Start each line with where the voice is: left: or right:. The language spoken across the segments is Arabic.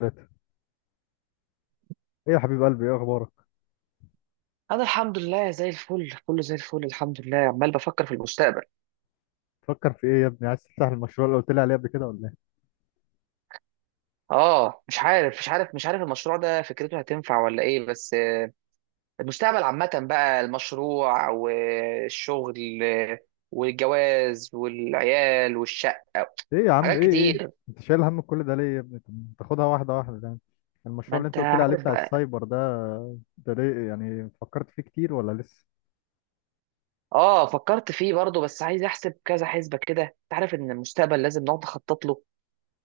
left: ثلاثة. ايه يا حبيب قلبي، ايه اخبارك؟
right: انا الحمد لله زي الفل كله زي الفل الحمد لله عمال بفكر في المستقبل.
left: تفكر في ايه يا ابني؟ عايز تفتح المشروع اللي قلت لي عليه قبل كده ولا ايه؟
right: اه مش عارف مش عارف مش عارف، المشروع ده فكرته هتنفع ولا ايه؟ بس المستقبل عامة بقى، المشروع والشغل والجواز والعيال والشقة.
left: ايه يا عم،
right: حاجات
left: ايه؟
right: كتير.
left: انت شايل هم كل ده ليه يا ابني؟ طب تاخدها واحدة واحدة يعني.
right: ما
left: المشروع اللي انت
right: انت
left: قلت لي عليه
right: عارف
left: بتاع
right: بقى.
left: السايبر ده، ده ليه يعني، فكرت فيه كتير ولا لسه؟
right: اه فكرت فيه برضه، بس عايز احسب كذا حسبة كده. انت عارف ان المستقبل لازم نقعد نخطط له،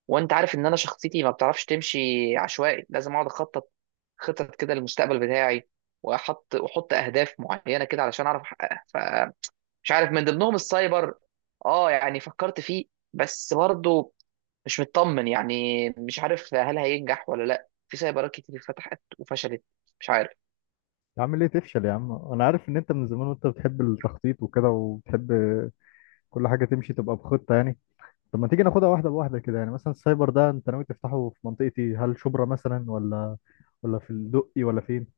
right: وانت عارف ان انا شخصيتي ما بتعرفش تمشي عشوائي، لازم اقعد اخطط، خطط كده للمستقبل بتاعي، واحط واحط اهداف معينه كده علشان اعرف احققها. فمش عارف من ضمنهم السايبر. اه يعني فكرت فيه، بس برضه مش مطمن، يعني مش عارف هل هينجح ولا لا، في سايبرات كتير فتحت وفشلت. مش عارف.
left: يا عم ليه تفشل يا عم، انا عارف ان انت من زمان وانت بتحب التخطيط وكده، وبتحب كل حاجة تمشي تبقى بخطة يعني. طب ما تيجي ناخدها واحدة بواحدة كده يعني، مثلا السايبر ده انت ناوي تفتحه في منطقتي، هل شبرا مثلا ولا في الدقي ولا فين؟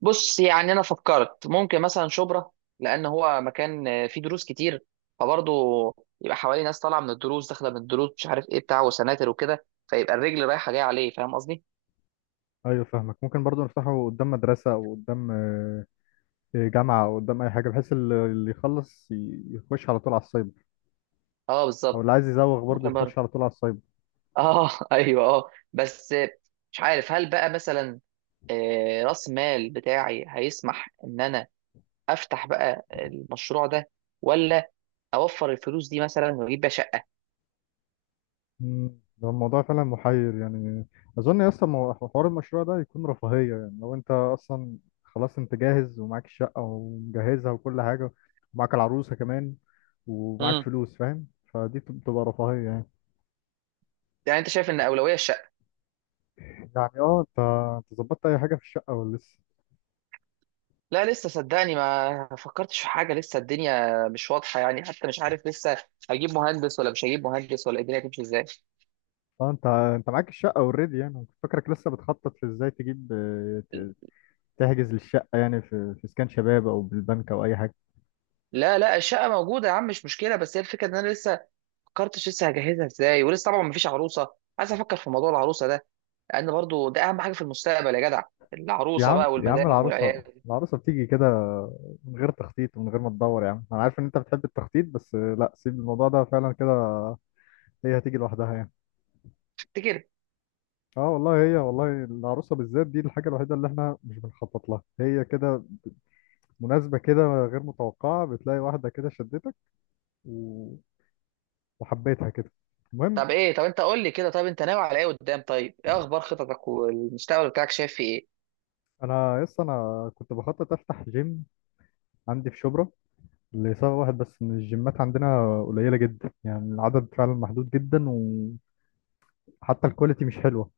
right: بص، يعني انا فكرت ممكن مثلا شبرا، لان هو مكان فيه دروس كتير، فبرضه يبقى حواليه ناس طالعه من الدروس داخله من الدروس، مش عارف ايه، بتاع وسناتر وكده، فيبقى الرجل رايحه جايه عليه. فاهم قصدي؟
left: ايوه فاهمك، ممكن برضو نفتحه قدام مدرسة او قدام جامعة او قدام اي حاجة، بحيث اللي يخلص يخش على طول على السايبر،
right: اه
left: او اللي
right: بالظبط.
left: عايز يزوغ برضو
right: ممكن
left: يخش
right: برضه.
left: على طول على السايبر.
right: اه ايوه اه، بس مش عارف هل بقى مثلا راس مال بتاعي هيسمح ان انا افتح بقى المشروع ده، ولا اوفر الفلوس دي مثلا واجيب بقى شقه.
left: ده الموضوع فعلا محير يعني. اظن يا اسطى حوار المشروع ده يكون رفاهية، يعني لو انت اصلا خلاص انت جاهز ومعاك الشقة ومجهزها وكل حاجة، ومعاك العروسة كمان، ومعاك
right: امم
left: فلوس، فاهم؟ فدي بتبقى رفاهية يعني.
right: يعني انت شايف ان اولويه.
left: يعني اه، انت ظبطت اي حاجة في الشقة ولا لسه؟
right: لا لسه، صدقني ما فكرتش في حاجة لسه. الدنيا مش واضحة يعني، حتى مش عارف لسه هجيب مهندس ولا مش هجيب مهندس ولا الدنيا هتمشي ازاي.
left: اه انت، انت معاك الشقة اوريدي يعني، كنت فاكرك لسه بتخطط في ازاي تجيب تحجز للشقة يعني، في اسكان شباب او بالبنك او اي حاجة.
right: لا لا الشقة موجودة يا عم، مش مشكلة، بس هي الفكرة ان انا لسه ما فكرتش لسه هجهزها ازاي، ولسه طبعا ما فيش عروسة. عايز افكر في موضوع العروسة ده، لان برضو ده اهم حاجة في المستقبل يا جدع.
left: يا
right: العروسة
left: عم
right: بقى
left: يا عم
right: والمدام
left: العروسة،
right: والعيال.
left: العروسة بتيجي كده من غير تخطيط ومن غير ما تدور يا عم. انا عارف ان انت بتحب التخطيط بس لا، سيب الموضوع ده فعلا كده، هي هتيجي لوحدها يعني.
right: تفتكر؟
left: اه والله، هي والله العروسة بالذات دي الحاجة الوحيدة اللي احنا مش بنخطط لها، هي كده مناسبة، كده غير متوقعة، بتلاقي واحدة كده شدتك و... وحبيتها كده. المهم،
right: طب انت قول لي كده، طب انت ناوي على ايه قدام؟ طيب ايه اخبار خططك والمستقبل بتاعك، شايف فيه ايه؟
left: انا يس، انا كنت بخطط افتح جيم عندي في شبرا، لسبب واحد بس، ان الجيمات عندنا قليله جدا، يعني العدد فعلا محدود جدا، وحتى الكواليتي مش حلوه.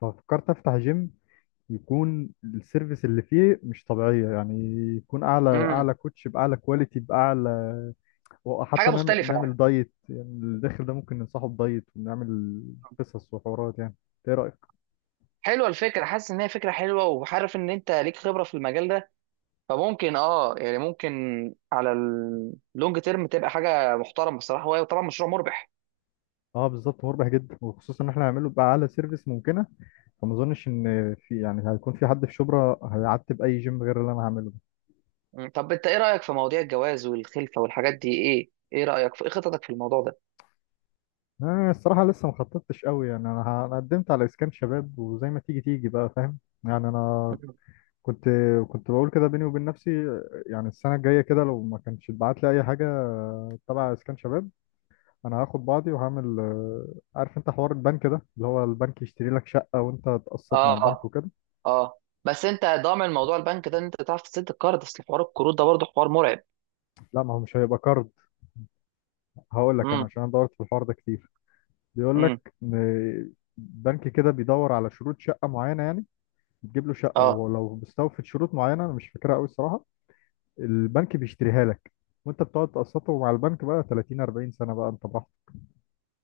left: ففكرت افتح جيم يكون السيرفيس اللي فيه مش طبيعيه يعني، يكون اعلى
right: امم.
left: اعلى كوتش باعلى كواليتي باعلى.
right: حاجة
left: وحتى نعمل
right: مختلفة يعني.
left: نعمل دايت يعني، الداخل ده ممكن ننصحه بدايت ونعمل قصص وحوارات يعني. ايه رايك؟
right: حلوه الفكره، حاسس ان هي فكره حلوه، وعارف ان انت ليك خبره في المجال ده، فممكن اه يعني ممكن على اللونج تيرم تبقى حاجه محترمه بصراحه. هو طبعا مشروع مربح.
left: اه بالظبط، مربح جدا، وخصوصا ان احنا هنعمله باعلى سيرفيس ممكنه. فما اظنش ان في، يعني هيكون في حد في شبرا هيعتب اي جيم غير اللي انا هعمله ده.
right: مم. طب انت ايه رايك في مواضيع الجواز والخلفه والحاجات دي؟ ايه رايك في ايه خططك في الموضوع ده؟
left: انا الصراحه لسه ما خططتش قوي يعني، انا أنا قدمت على اسكان شباب، وزي ما تيجي تيجي بقى، فاهم؟ يعني انا
right: مم.
left: كنت كنت بقول كده بيني وبين نفسي، يعني السنه الجايه كده لو ما كانش اتبعت لي اي حاجه تبع اسكان شباب، انا هاخد بعضي وهعمل عارف انت حوار البنك ده، اللي هو البنك يشتري لك شقه وانت تقسط مع البنك
right: اه.
left: وكده.
right: اه، بس انت ضامن موضوع البنك ده ان انت تعرف تسد الكارد؟ اصل حوار الكروت ده برضه حوار مرعب.
left: لا، ما هو مش هيبقى كارد. هقول لك انا،
right: امم.
left: عشان أنا دورت في الحوار ده كتير، بيقول
right: امم.
left: لك ان بنك كده بيدور على شروط شقه معينه يعني، بتجيب له شقه،
right: اه.
left: ولو مستوفت شروط معينه، انا مش فاكرها قوي الصراحه، البنك بيشتريها لك، وانت بتقعد تقسطه مع البنك بقى 30 40 سنه، بقى انت براحتك.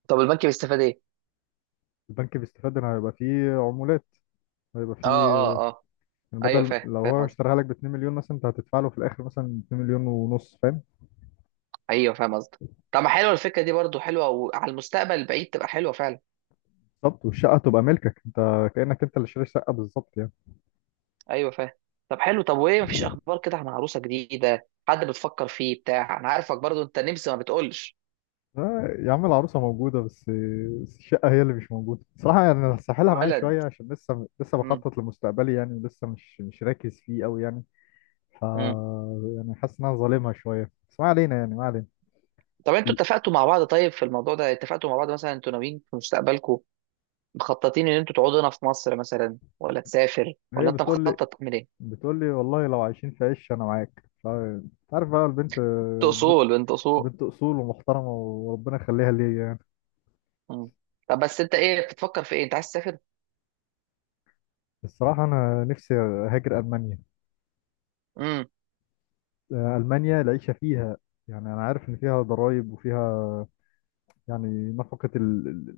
right: طب البنك بيستفاد ايه؟
left: البنك بيستفاد ان هيبقى فيه عمولات، هيبقى
right: اه.
left: فيه،
right: اه. اه.
left: يعني
right: ايوه
left: بدل
right: فاهم
left: لو هو
right: فاهم.
left: اشتراها لك ب 2 مليون مثلا، انت هتدفع له في الاخر مثلا 2 مليون ونص، فاهم؟
right: ايوه فاهم قصدك. طب ما حلوه الفكره دي برضو، حلوه وعلى المستقبل البعيد تبقى حلوه فعلا.
left: بالظبط، والشقه تبقى ملكك، انت كانك انت اللي شاري شقه بالظبط يعني.
right: ايوه فاهم. طب حلو. طب وايه، مفيش اخبار كده عن عروسه جديده، حد بتفكر فيه بتاع؟ انا عارفك برضو، انت نمسي ما بتقولش.
left: يا عم، العروسة موجودة، بس بس الشقة هي اللي مش موجودة صراحة يعني. أنا هسحلها معايا
right: ولد.
left: شوية، عشان لسه، لسه
right: امم.
left: بخطط لمستقبلي يعني، لسه مش راكز فيه أوي يعني. ف،
right: امم.
left: يعني حاسس إن أنا ظالمها شوية، بس ما علينا يعني، ما علينا.
right: طب انتوا
left: ال-
right: اتفقتوا مع بعض؟ طيب في الموضوع ده اتفقتوا مع بعض مثلا؟ انتوا ناويين في مستقبلكم مخططين ان انتوا تقعدوا هنا في مصر مثلا، ولا تسافر،
left: هي
right: ولا انت
left: بتقول لي،
right: مخطط تعمل ايه؟
left: بتقول لي والله لو عايشين في عش أنا معاك، ف أنت عارف بقى، البنت،
right: انت
left: البنت
right: اصول، انت اصول.
left: بنت أصول ومحترمة، وربنا يخليها ليا يعني.
right: امم. طب بس انت ايه بتفكر في ايه، انت عايز تسافر؟
left: الصراحة أنا نفسي أهاجر ألمانيا.
right: امم
left: ألمانيا العيشة فيها يعني، أنا عارف إن فيها ضرايب وفيها يعني نفقة. ال-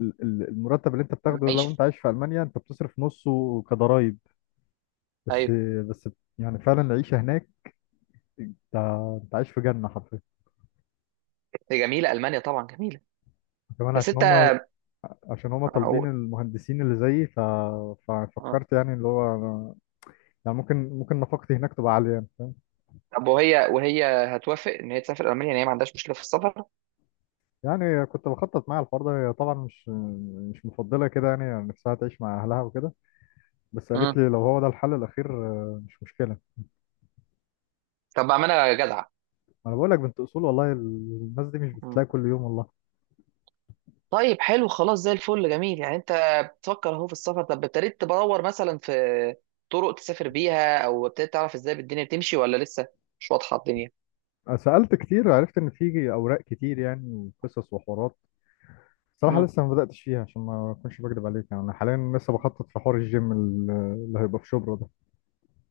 left: ال- المرتب اللي انت بتاخده لو انت
right: عيش.
left: عايش في المانيا، انت بتصرف نصه كضرايب. بس،
right: ايوه
left: بس يعني فعلا العيشه هناك، انت، انت عايش في جنه حرفيا.
right: دي جميله المانيا، طبعا جميله.
left: كمان
right: بس
left: عشان
right: انت.
left: هما، عشان هما
right: أو...
left: طالبين المهندسين اللي زيي.
right: آه.
left: ففكرت يعني اللي هو يعني ممكن نفقتي هناك تبقى عاليه يعني، فاهم؟
right: طب وهي هتوافق ان هي تسافر المانيا؟ ان هي ما عندهاش مشكله في السفر؟
left: يعني كنت بخطط مع الحوار ده. هي طبعا مش مفضله كده يعني، يعني نفسها تعيش مع اهلها وكده، بس قالت
right: مم.
left: لي لو هو ده الحل الاخير مش مشكله.
right: طب اعملها جدعه.
left: انا بقول لك بنت اصول والله، الناس دي مش
right: مم.
left: بتلاقي كل يوم والله.
right: طيب حلو، خلاص زي الفل جميل. يعني انت بتفكر اهو في السفر. طب ابتديت تدور مثلا في طرق تسافر بيها، او ابتديت تعرف ازاي الدنيا بتمشي ولا لسه مش واضحه الدنيا؟
left: سألت كتير، وعرفت إن في أوراق كتير يعني، وقصص وحوارات. صراحة
right: مم.
left: لسه ما بدأتش فيها، عشان ما أكونش بكدب عليك يعني، أنا حاليا لسه بخطط في حوار الجيم اللي هيبقى في شبرا ده.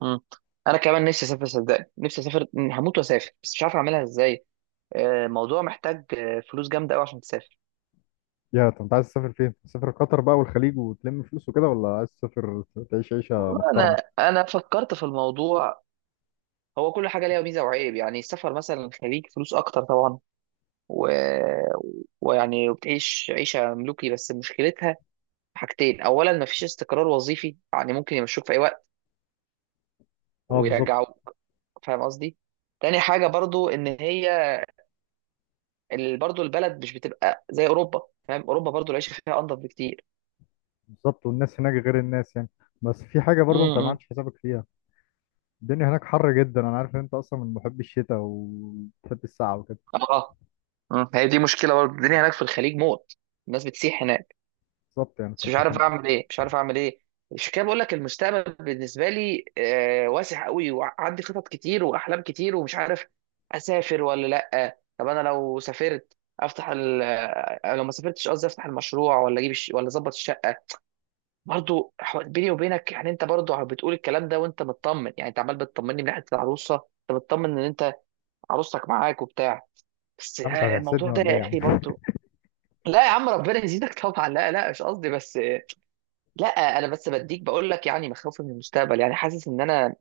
right: مم. انا كمان نفسي اسافر، صدقني نفسي اسافر، هموت واسافر، بس مش عارف اعملها ازاي. الموضوع محتاج فلوس جامده قوي عشان تسافر.
left: يا طب أنت عايز تسافر فين؟ تسافر قطر بقى والخليج وتلم فلوس وكده، ولا عايز تسافر تعيش عيشة
right: والله
left: محترمة؟
right: انا فكرت في الموضوع. هو كل حاجة ليها ميزة وعيب. يعني السفر مثلا خليك فلوس أكتر طبعا، و... ويعني بتعيش عيشة ملوكي. بس مشكلتها حاجتين، أولا مفيش استقرار وظيفي، يعني ممكن يمشوك في أي وقت
left: أه بالظبط.
right: ويرجعوك. فاهم قصدي؟ تاني حاجة برضو إن هي برضو البلد مش بتبقى زي أوروبا. فاهم، أوروبا برضو العيشة فيها أنضف بكتير.
left: بالظبط، والناس هناك غير الناس يعني، بس في حاجة برضو أنت ما
right: امم.
left: عملتش حسابك فيها. الدنيا هناك حر جدا، أنا عارف إن أنت أصلا من محبي الشتاء وبتحب السقعة وكده.
right: اه. آه. مم. هي دي مشكلة برضو، الدنيا هناك في الخليج موت، الناس بتسيح هناك.
left: بالظبط، يعني
right: بس مش
left: فأنت
right: عارف
left: كان.
right: اعمل ايه، مش عارف اعمل ايه. مش كده، بقول لك المستقبل بالنسبه لي واسع قوي، وعندي خطط كتير واحلام كتير، ومش عارف اسافر ولا لا. طب انا لو سافرت افتح ال... آه، لو ما سافرتش قصدي افتح المشروع، ولا اجيب ولا اظبط الشقه. برضو بيني وبينك يعني انت برضو بتقول الكلام ده وانت مطمن. يعني انت عمال بتطمني من ناحيه العروسه، انت بتطمن ان انت عروستك معاك وبتاع. بس
left: يا عم أنت
right: الموضوع
left: هتحسدني
right: ده
left: ولا إيه
right: يا
left: يا عم؟
right: اخي برضو. لا يا عم ربنا يزيدك طبعا. لا لا مش قصدي بس. لا. انا بس بديك بقول لك يعني مخاوفي من المستقبل. يعني حاسس ان انا،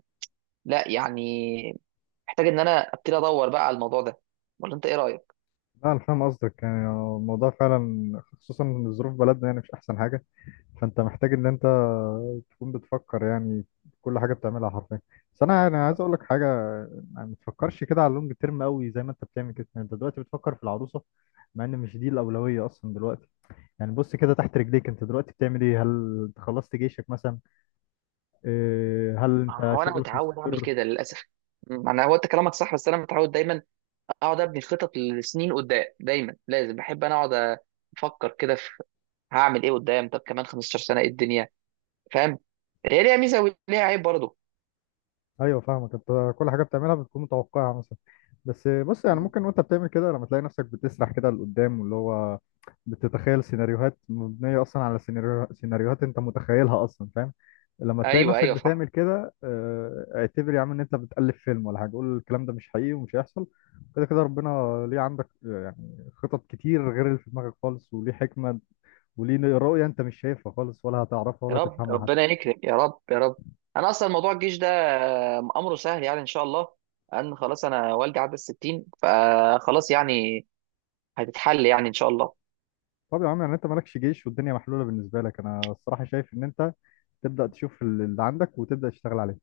right: لا يعني، محتاج ان انا ابتدي ادور بقى على الموضوع ده. ولا انت ايه رايك؟
left: لا انا فاهم قصدك يعني، الموضوع فعلا خصوصا ان ظروف بلدنا يعني مش احسن حاجه، فانت محتاج ان انت تكون بتفكر يعني في كل حاجه بتعملها حرفيا. بس انا يعني عايز اقول لك حاجه، يعني ما تفكرش كده على اللونج تيرم قوي زي ما انت بتعمل كده، يعني انت دلوقتي بتفكر في العروسه، مع ان مش دي الاولويه اصلا دلوقتي. يعني بص كده تحت رجليك، انت دلوقتي بتعمل ايه؟ هل انت خلصت جيشك مثلا؟ إيه، هل انت
right: هو انا
left: شغلك
right: متعود اعمل
left: مستقر؟
right: كده للاسف. انا، هو انت كلامك صح، بس انا متعود دايما اقعد ابني خطط لسنين قدام، دايما لازم، بحب انا اقعد افكر كده في هعمل ايه قدام، طب كمان 15 سنه ايه الدنيا. فاهم، هي ليها ميزه وليها عيب برضه.
left: ايوه فاهمك، انت كل حاجه بتعملها بتكون متوقعها مثلا. بس بص، يعني
right: م،
left: ممكن وانت بتعمل كده لما تلاقي نفسك بتسرح كده لقدام، واللي هو بتتخيل سيناريوهات مبنيه اصلا على سيناريوهات انت متخيلها اصلا، فاهم؟ لما تلاقي
right: ايوه
left: نفسك
right: ايوه صح.
left: بتعمل كده، اعتبر يا عم ان انت بتألف فيلم ولا حاجه، قول الكلام ده مش حقيقي ومش هيحصل. كده كده ربنا ليه عندك يعني خطط كتير غير اللي في دماغك خالص، وليه حكمه وليه رؤيه انت مش شايفها خالص ولا هتعرفها
right: يا
left: ولا
right: رب
left: تفهمها.
right: ربنا يكرم، يا رب يا رب. انا اصلا موضوع الجيش ده امره سهل، يعني ان شاء الله ان خلاص، انا والدي عدى الستين فخلاص، يعني هتتحل يعني ان شاء الله.
left: طب يا عم، يعني انت مالكش جيش والدنيا محلوله بالنسبه لك، انا الصراحه شايف ان انت تبدا تشوف اللي عندك وتبدا تشتغل عليه.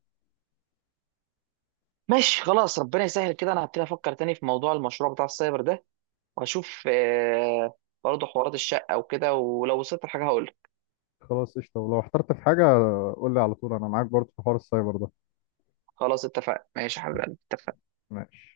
right: ماشي خلاص، ربنا يسهل كده. انا هبتدي افكر تاني في موضوع المشروع بتاع السايبر ده، وهشوف برضه حوارات الشقة وكده، ولو وصلت لحاجة هقول.
left: خلاص قشطه، ولو احترت في حاجه قول لي على طول، انا معاك برضه في حوار السايبر ده.
right: خلاص اتفقنا، ماشي يا حبيبي اتفقنا.
left: ماشي.